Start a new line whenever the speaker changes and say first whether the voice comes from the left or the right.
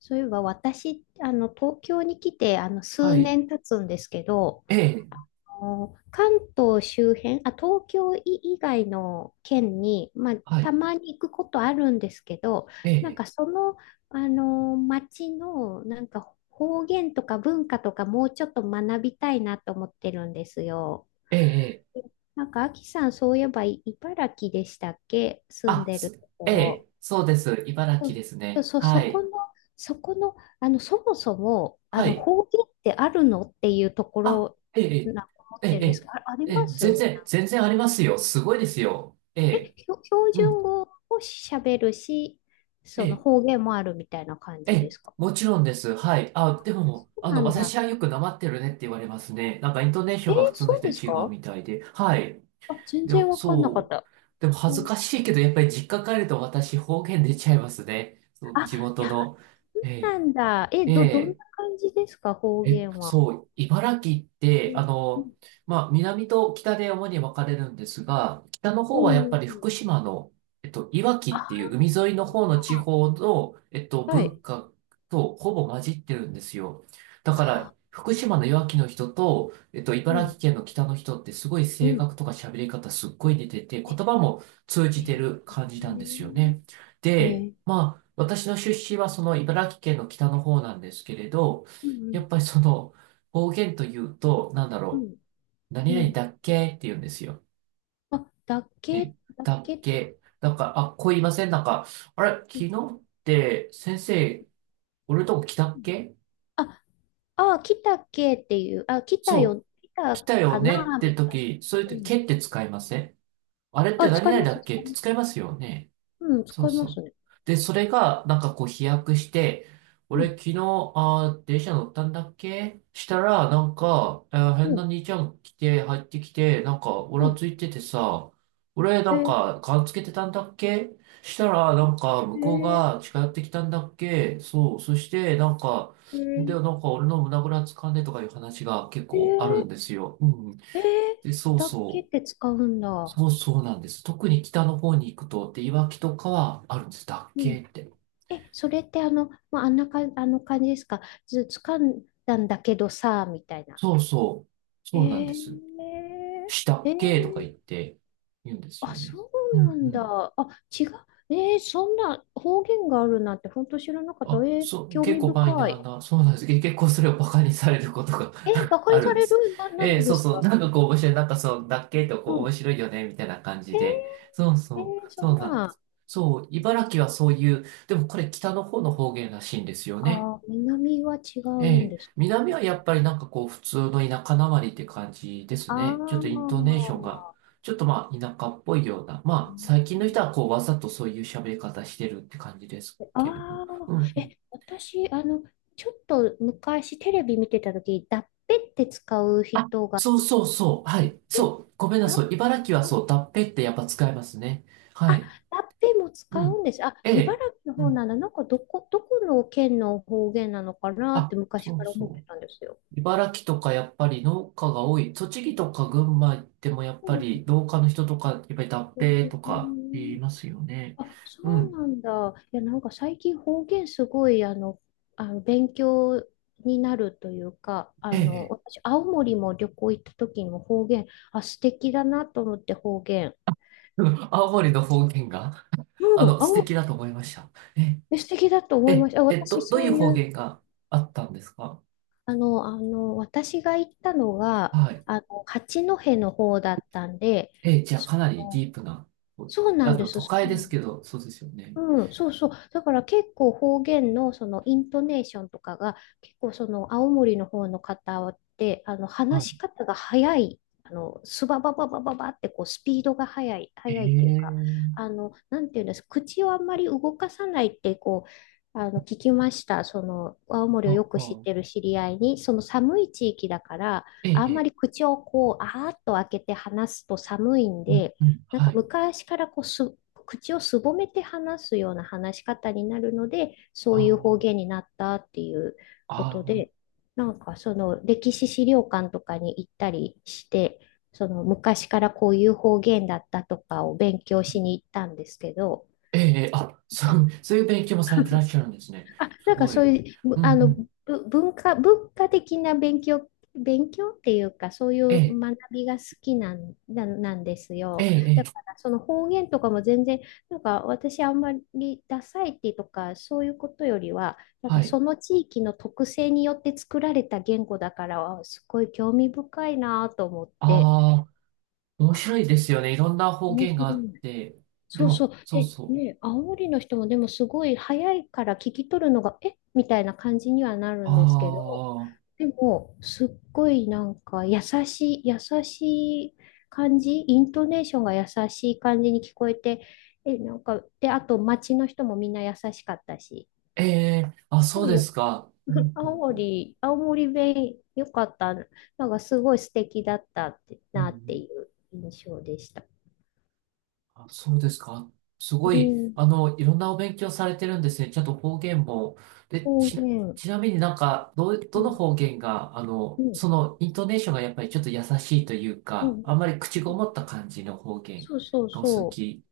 left: そういえば私、東京に来て、
right: は
left: 数
right: い。
left: 年経つんですけど、
right: ええ、
left: 関東周辺、東京以外の県に、まあ、
right: は
left: た
right: い。
left: まに行くことあるんですけど、
right: え
left: なん
right: え、
left: か町の、なんか方言とか文化とかもうちょっと学びたいなと思ってるんですよ。
right: ええ、ええ
left: なんか、あさん、そういえば茨城でしたっけ、住んでるとこ
right: え
left: ろ？
right: え、そうです。茨
left: そう
right: 城です
left: そう
right: ね。
left: そう、
right: はい。
left: そこの、そもそも、
right: はい。
left: 方言ってあるのっていうとこ
right: あ、
left: ろ
right: え
left: なん
right: え、
left: か思
right: え
left: って
right: え、
left: るんですけど、あ、あり
right: ええ、え
left: ま
right: え全
left: す？
right: 然、全然ありますよ。すごいですよ。え
left: え、
right: え、
left: ひょ標
right: う
left: 準
right: ん、
left: 語を喋るし、
right: え
left: その
right: え、
left: 方言もあるみたいな感
right: え
left: じで
right: え、
left: すか？
right: もちろんです。はい。あ、でも、
left: そうなん
right: 私
left: だ。
right: はよくなまってるねって言われますね。なんか、イントネーショ
left: えー、
right: ンが普通の
left: そ
right: 人
left: う
right: と
left: です
right: 違う
left: か？
right: みたいで。はい。
left: あ、全
right: で
left: 然
right: も、
left: わかんなかっ
right: そう。
left: た。
right: でも、
left: う
right: 恥ず
left: ん。
right: かしいけど、やっぱり実家帰ると私、方言出ちゃいますね。そう、
left: あ、
right: 地
left: い
right: 元
left: や、
right: の。
left: そう
right: え
left: なんだ。
right: ええ
left: どん
right: え、
left: な感じですか、方言は？
right: そう、茨城っ
left: う
right: て、あ
left: ん、う
right: の、
left: ん、
right: まあ、南と北で主に分かれるんですが、北の
left: う
right: 方はやっ
left: ん。
right: ぱり
left: う
right: 福
left: ん。
right: 島の、いわき
left: あ
right: っていう海沿いの方の地方の、
left: あ、はい。
right: 文化とほぼ混じってるんですよ。だから、
left: ああ、
right: 福島のいわきの人と、
left: う
right: 茨
left: ん、
right: 城県の北の人ってすごい
left: う
right: 性
left: ん。
right: 格とか喋り方すっごい似てて、言
left: え
right: 葉も通
left: え
right: じて
left: ー、
right: る感じなんですよね。
left: え
right: で、
left: ー、
right: まあ、私の出身はその茨城県の北の方なんですけれど、
left: うんう
right: やっ
left: ん、
right: ぱりその方言というと、なんだ
left: う
right: ろ
left: ん、
right: う。何
left: う
right: 々
left: ん。
right: だっけって言うんですよ。
left: あ、だっけ、
right: え、
left: だっ
right: だっ
left: け、
right: け。なんか、あ、こう言いません、なんか、あれ、
left: うん
right: 昨日って先生、俺のとこ来た
left: う
right: っ
left: ん。
right: け、
left: あ、あ、来たっけっていう、あ、来た
right: そ
left: よ、
right: う、
left: 来
right: 来
left: た
right: た
left: か
right: よねっ
left: な、
right: て
left: みたい
right: 時、そ
left: な。
right: ういう
left: う
right: 時、
left: ん。
right: けって使いません、あれって
left: あ、
right: 何
left: 使い
right: 々
left: ま
right: だ
left: す、
right: っ
left: 使
right: けっ
left: い
right: て
left: ま
right: 使い
left: す。
right: ますよね。
left: うん、
right: そ
left: 使
right: う
left: いま
right: そう。
left: すね。
right: で、それが、なんかこう飛躍して、
left: う
right: 俺
left: ん、
right: 昨日、あー、電車乗ったんだっけしたら、なんか、えー変
left: う
right: な
left: ん、
right: 兄ちゃん来て、入ってきて、なんか、お
left: う
right: ら
left: ん。
right: ついててさ、俺なん
left: え
right: か、ガンつけてたんだっけしたら、なんか、
left: ー、
right: 向こう
left: え
right: が近寄ってきたんだっけ、そう、そして、なんか、
left: ー、え
right: で、
left: ー、
right: なんか俺の胸ぐらつかんでとかいう話が結
left: え
right: 構あるん
left: ー、
right: ですよ。うん。
left: えー、
right: で、そう
left: だっけ
right: そ
left: って
right: う。
left: 使うんだ。
right: そうそうなんです。特に北の方に行くと、で、いわきとかはあるんです。だっ
left: うん。
right: けって。
left: それってまあ、あんなか、あの感じですか？ず、つかんだんだけどさ、みたいな。
right: そうそう。
left: え
right: そうなんです。
left: ー、
right: した
left: え
right: っけとか
left: ー、
right: 言って言うんです
left: あ、
right: よね。
left: そう
right: うん
left: な
right: う
left: ん
right: ん。
left: だ。あ、違う。えー、そんな方言があるなんて本当知らなかった。
right: あ、
left: えー、
right: そう、
left: 興
right: 結
left: 味
right: 構マイ
left: 深
right: ナ
left: い。
right: ーな、そうなんです。結構それをバカにされることが
left: えー、バ カ
right: あ
left: に
right: るん
left: さ
right: で
left: れ
right: す。
left: るな、なん
right: ええ、
left: でで
right: そう
left: す
right: そう。
left: か？
right: なんかこう面白い。なんかそう、だっけとこ
left: う
right: う面
left: ん。
right: 白いよね、みたいな感じ
left: え
right: で。そう
left: ー、え
right: そ
left: ー、
right: う。
left: そ
right: そ
left: ん
right: うなんで
left: な、
right: す。そう、茨城はそういう、でもこれ北の方の方言らしいんですよね。
left: あー、南は違う
right: え
left: ん
right: え、
left: です
right: 南
left: ね。
right: はやっぱりなんかこう普通の田舎なまりって感じです
left: あ
right: ね。ちょっとイン
left: ー、
right: トネーションが、ちょっとまあ田舎っぽいような、
left: あ
right: まあ最近の
left: ー、
right: 人はこうわざとそういう喋り方してるって感じですけれど。
left: あ
right: うんう
left: ー
right: ん。
left: え、私、ちょっと昔テレビ見てた時、だっぺって使う
right: あ、
left: 人が
right: そう
left: い
right: そう
left: て、
right: そう。はい。そう。ごめんな
left: ラッ
right: さ
left: プ、
right: い。茨城はそう、だっぺってやっぱ使いますね。
left: あ、
right: は
left: ラ
right: い。
left: ッペも使
right: う
left: うん
right: ん。
left: です。あ、
right: え
left: 茨
right: え。
left: 城の
right: う
left: 方な
right: ん。
left: んだ。なんか、どこの県の方言なのかなっ
right: あ、
left: て昔
right: そ
left: か
right: う
left: ら思って
right: そう。
left: たんですよ。
right: 茨城とかやっぱり農家が多い。栃木とか群馬行ってもやっ
left: う
right: ぱ
left: ん
right: り農家の人とか、やっぱり脱
left: う
right: 皮とか言
left: ん。
right: いますよね。
left: あ、そ
right: う
left: う
right: ん。
left: なんだ。いや、なんか最近方言すごい、勉強になるというか、
right: ええ。
left: 私、青森も旅行行った時にも方言、素敵だなと思って、方言。
right: うん。 青森の方言が、
left: うん、
right: 素
left: 青
right: 敵だと思いました。ええ、
left: 森、素敵だと
right: え
left: 思いました。あ、
right: え、
left: 私、
right: どう
left: そ
right: い
left: う
right: う
left: い
right: 方
left: う
right: 言があったんですか。
left: 私が行ったのが、
right: はい。
left: 八戸の方だったんで、
right: ええ、じゃあ
left: そ
right: かなりデ
left: の、
right: ィープな、
left: そうな
right: あ
left: んで
right: の、
left: す、
right: 都
left: そう
right: 会で
left: な
right: す
left: んで
right: け
left: す。
right: ど、そうですよね。
left: うん、そうそう。だから結構方言のそのイントネーションとかが結構その青森の方の方って、あの
right: はい。
left: 話し方が早い。スババババババってこうスピードが速い、
right: え
left: 速いっていうか、
right: え、
left: なんていうんです、口をあんまり動かさないってこう、聞きました。青森をよ
right: はあ
left: く知っ
right: は
left: てる知り合いに、その寒い地域だから、
right: え
left: あんま
right: え、え
left: り
right: え、
left: 口をこう、あーっと開けて話すと寒いん
right: うん、
left: で、
right: うん、
left: なんか
right: はい。
left: 昔からこう口をすぼめて話すような話し方になるので、そ
right: あ
left: ういう方言
right: あ、
left: になったっていうこと
right: あ
left: で、
right: あ。
left: なんかその歴史資料館とかに行ったりして、その昔からこういう方言だったとかを勉強しに行ったんですけど、
right: ええ、ええ、あ、そう、そういう勉強もされてらっしゃるんですね。す
left: なんか
right: ご
left: そ
right: い。
left: ういう、
right: うんうん。
left: 文化、文化的な勉強っていうか、そうい
right: え
left: う
right: え、
left: 学びが好きなんです
right: え
left: よ。
right: え、え
left: だか
right: え、
left: ら、その方言とかも全然、なんか私あんまりダサいってとか、そういうことよりは、なん
right: は
left: か
right: い。
left: その地域の特性によって作られた言語だから、すごい興味深いなと思って、
right: ああ、面白いですよね。いろんな方
left: 面
right: 言が
left: 白
right: あっ
left: い。
right: て。で
left: そうそう。
right: も、そう
left: で、
right: そう。
left: ね、煽りの人もでもすごい早いから聞き取るのが、えみたいな感じにはなる
right: あ
left: んですけど、
right: あ、
left: でも、すっごいなんか優しい、優しい感じ、イントネーションが優しい感じに聞こえて、なんか、で、あと街の人もみんな優しかったし、
right: ええ、あ、
left: す
right: そ
left: ご
right: う
left: い
right: で
left: よ、
right: すか。うん、うん、うん。
left: 青森弁良かった、なんかすごい素敵だったって
right: うんう
left: なって
right: ん、
left: いう印象でした。
right: あ、そうですか。す
left: う
right: ごい、
left: ん、
right: あの、いろんなお勉強されてるんですね。ちゃんと方言も。で、
left: 方
right: ちな、
left: 言、
right: ちなみになんか、どう、
left: う
right: どの
left: ん、
right: 方言が、あ
left: う
right: の、
left: ん。
right: その、イントネーションがやっぱりちょっと優しいという
left: う
right: か、
left: ん
right: あんまり口
left: う
right: ご
left: ん、
right: もった感じの方言
left: そうそう
right: がお好
left: そう。
right: き。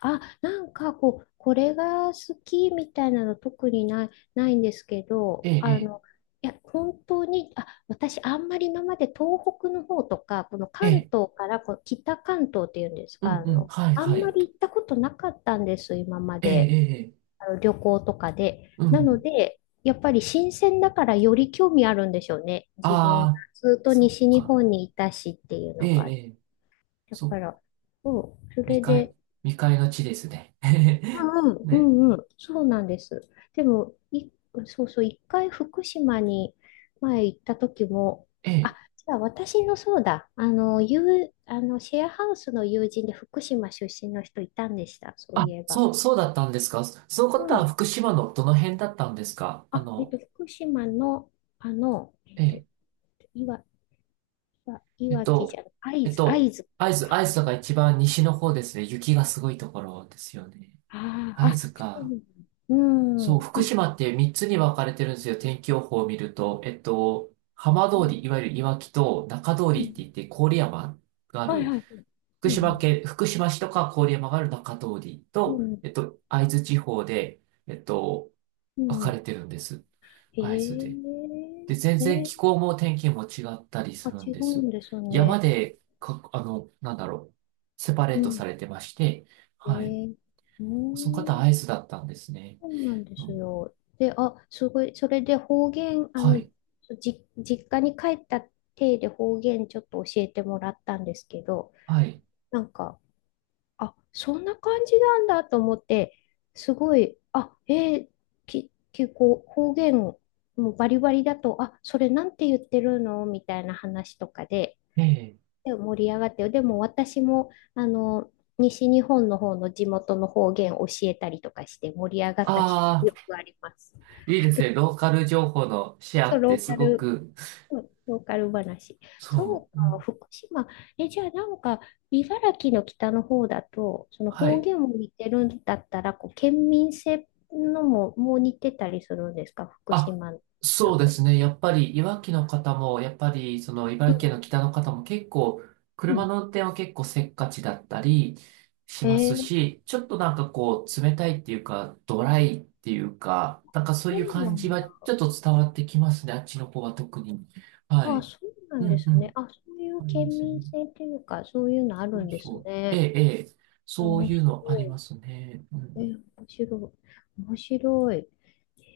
left: あ、なんかこう、これが好きみたいなの特にない、んですけ
right: え
left: ど、
right: え、
left: いや、本当に、私あんまり今まで東北の方とか、この
right: ええ、え
left: 関
right: え、
left: 東からこう北関東っていうんです
right: う
left: か、
right: んうん、はい
left: あ
right: は
left: んま
right: い。
left: り行ったことなかったんです、今ま
right: ええ、え
left: で。
right: え、ええ、
left: あの旅行とかで。
right: うんう
left: なの
right: ん。
left: で、やっぱり新鮮だからより興味あるんでしょうね。自分、
right: ああ、
left: ずっと
right: そっ
left: 西日
right: か。
left: 本にいたしっていう
right: え
left: の
right: え、え
left: が。
right: え、
left: だ
right: そ
left: か
right: う、
left: ら、うん、そ
right: 未
left: れ
right: 開、
left: で、
right: 未開の地ですね。
left: うんうん。う
right: ね、
left: んうん、そうなんです。でも、そうそう、一回福島に前行った時も、
right: ええ。
left: あ、じゃあ、そうだ、あの、友あの、シェアハウスの友人で福島出身の人いたんでした、そう
right: あ、
left: いえば。
right: そう、そうだったんですか。その
left: う
right: 方は
left: ん。
right: 福島のどの辺だったんですか、あ
left: あ、
right: の、
left: 福島の、あの、えっ
right: え
left: と、
right: え、
left: いわ、い
right: えっ
left: わき
right: と、
left: じゃない、会
right: えっ
left: 津、
right: と、
left: 会津の
right: 会
left: 方
right: 津、
left: か。
right: 会津が一番西の方ですね。雪がすごいところですよね。
left: ああ、
right: 会
left: あ、
right: 津
left: そう
right: か。
left: なんだ。う
right: そう、福
left: ん。あ、
right: 島って3つに分かれてるんですよ。天気予報を見ると。えっと、浜通り、いわゆるいわきと中通
left: う
right: りって
left: ん、
right: 言って郡山があ
left: はい
right: る、
left: はい。
right: 福
left: うんう
right: 島
left: ん。
right: 県、福島市とか郡山がある中通り
left: う
right: と、
left: ん。
right: えっと、会津地方で、えっと、
left: う
right: 分かれ
left: ん。
right: てるんです。
left: え
right: 会津で。
left: え
right: で、全然
left: え、
right: 気候も天気も違ったり
left: あ、
right: するん
left: 違
right: で
left: う
right: す。
left: んです
right: 山
left: ね。
right: で、か、あの、なんだろう、セパレ
left: う
right: ート
left: ん。
right: されてまして、
left: え
right: はい。
left: ー、うー
right: その方
left: ん、
right: アイスだったんですね。
left: そうなんで
right: う
left: す
right: ん。
left: よ。で、あ、すごい、それで方言、
right: はい。
left: 実家に帰った体で方言ちょっと教えてもらったんですけど、
right: はい。
left: なんか、あ、そんな感じなんだと思って、すごい、ー、結構方言もうバリバリだと、あ、それなんて言ってるのみたいな話とかで、
right: ええ。
left: で盛り上がって、でも私も、あの、西日本の方の地元の方言教えたりとかして盛り上がった記
right: あ
left: 憶
right: あ、
left: があります。
right: いいですね。ローカル情報のシェア
left: そう、
right: っ
left: ロ
right: て
left: ー
right: す
left: カ
right: ご
left: ル
right: く、
left: うん、ローカル話。
right: そ
left: そう
right: う。う
left: か、
right: ん、
left: 福島。じゃあ、なんか、茨城の北の方だと、その
right: は
left: 方
right: い。
left: 言も似てるんだったら、こう、県民性のも、もう似てたりするんですか、福
right: あ、
left: 島の人
right: そうで
left: と？
right: すね。やっぱり、いわきの方も、やっぱり、その、茨城
left: う
right: 県の北の方も結構、車の
left: ん。
right: 運転は結構せっかちだったりし
left: うん、
right: ま
left: え
right: す
left: ー、
right: し、ちょっとなんかこう、冷たいっていうか、ドライっていうか、なんかそう
left: そ
right: いう
left: うな
right: 感じ
left: ん
right: は
left: だ。
right: ちょっと伝わってきますね。あっちの方は特に。は
left: あ、
right: い。
left: そうな
right: う
left: んで
right: んう
left: すね。
right: ん。
left: あ、そうい
right: あ
left: う
right: りま
left: 県
right: すね。
left: 民性っていうか、そういうのあ
right: そ
left: る
right: う
left: んで
right: そ
left: す
right: う。ええ、
left: ね。
right: ええ。そう
left: 面
right: い
left: 白
right: うのありま
left: い。
right: すね。う
left: え
right: ん。
left: ー、面白い。面白い。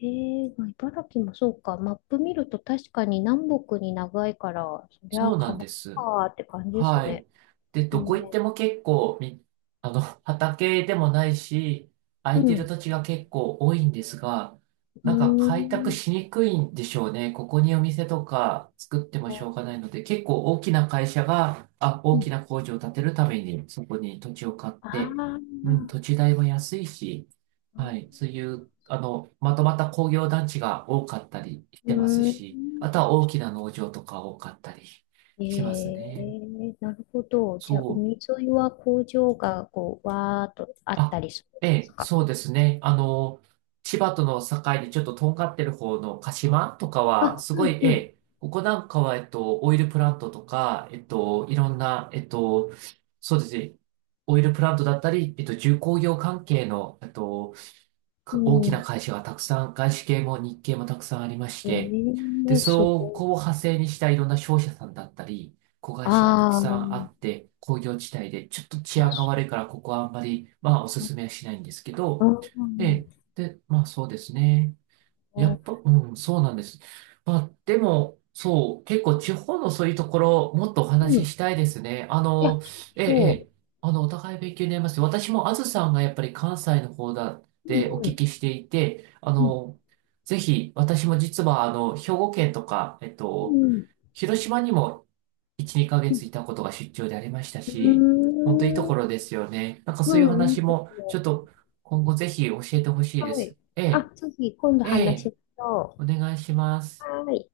left: へえ、まあ、茨城もそうか。マップ見ると確かに南北に長いから、そり
right: そ
left: ゃ
right: うなん
left: 川か
right: です。
left: ーって感じです
right: はい。
left: ね。
right: で、
left: う
right: どこ
left: ん。
right: 行っても結構み、あの、畑でもないし、空
left: う
right: いてる
left: ん。
right: 土地が結構多いんですが、
left: うー
right: なんか開拓
left: ん。
right: しにくいんでしょうね。ここにお店とか作ってもしょうがないので、結構大きな会社が、あ、
left: う
right: 大き
left: ん。
right: な工場を建てるためにそこに土地を買っ
left: あ
right: て、うん、
left: ー、
right: 土地代も安いし、
left: あー。
right: はい、そういう、あの、まとまった工業団地が多かったりし
left: う
right: てます
left: ーん。
right: し、あとは大きな農場とか多かったり
left: え
right: しますね。
left: え、なるほど。じゃあ、
right: そう。
left: 海沿いは工場がこう、わーっとあった
right: あ、
left: りするん
right: え
left: です
right: え、
left: か？
right: そうですね。あの、千葉との境でちょっととんがってる方の鹿島とかは、
left: あ、
right: すご
left: う
right: い、
left: ん、
right: え
left: う
right: え、ここなんかは、えっと、オイルプラントとか、えっと、いろんな、えっと、そうですね。オイルプラントだったり、えっと、重工業関係の、えっと、大
left: ん。う
right: きな
left: ん。
right: 会社がたくさん、外資系も日系もたくさんありまし
left: え
right: て、で、
left: え、す
right: そ
left: ご
right: こ
left: い。
right: を派生にしたいろんな商社さんだったり、子会社がたく
left: あ
right: さんあ
left: あ。
right: って、工業地帯で、ちょっと治
left: あ、
right: 安が
left: そ
right: 悪いから、ここはあんまり、まあ、おす
left: う、
right: すめはしないんですけ
left: あ
right: ど、ええ、
left: ー、
right: で、まあ、そうですね。
left: あ
right: や
left: ー、
right: っぱ、うん、そうなんです。まあ、でも、そう、結構地方のそういうところ、もっとお
left: う
right: 話し
left: ん。
right: したいですね。あ
left: いや、
right: の、ええ、え
left: そ
right: え、あの、お互い勉強になります。私もあずさんがやっぱり関西の方だっ
left: う。
right: てお
left: う
right: 聞
left: ん、
right: きしていて、あ
left: うん、
right: の、ぜひ、私も実は、あの、兵庫県とか、えっ
left: う
right: と、
left: ん、
right: 広島にも1、2ヶ
left: う
right: 月
left: ん。
right: いたことが出張でありました
left: う
right: し、
left: ー
right: 本当いいところ
left: ん、
right: ですよね。なんか
left: う
right: そういう
left: ん、いい
right: 話
left: で
right: も、
left: す
right: ちょ
left: ね。
right: っと今後ぜひ教えてほしいで
left: はい。
right: す。え
left: あ、
right: え、
left: 次、今度
right: え
left: 話
right: え。
left: しましょ
right: お願いしま
left: う。
right: す。
left: はーい。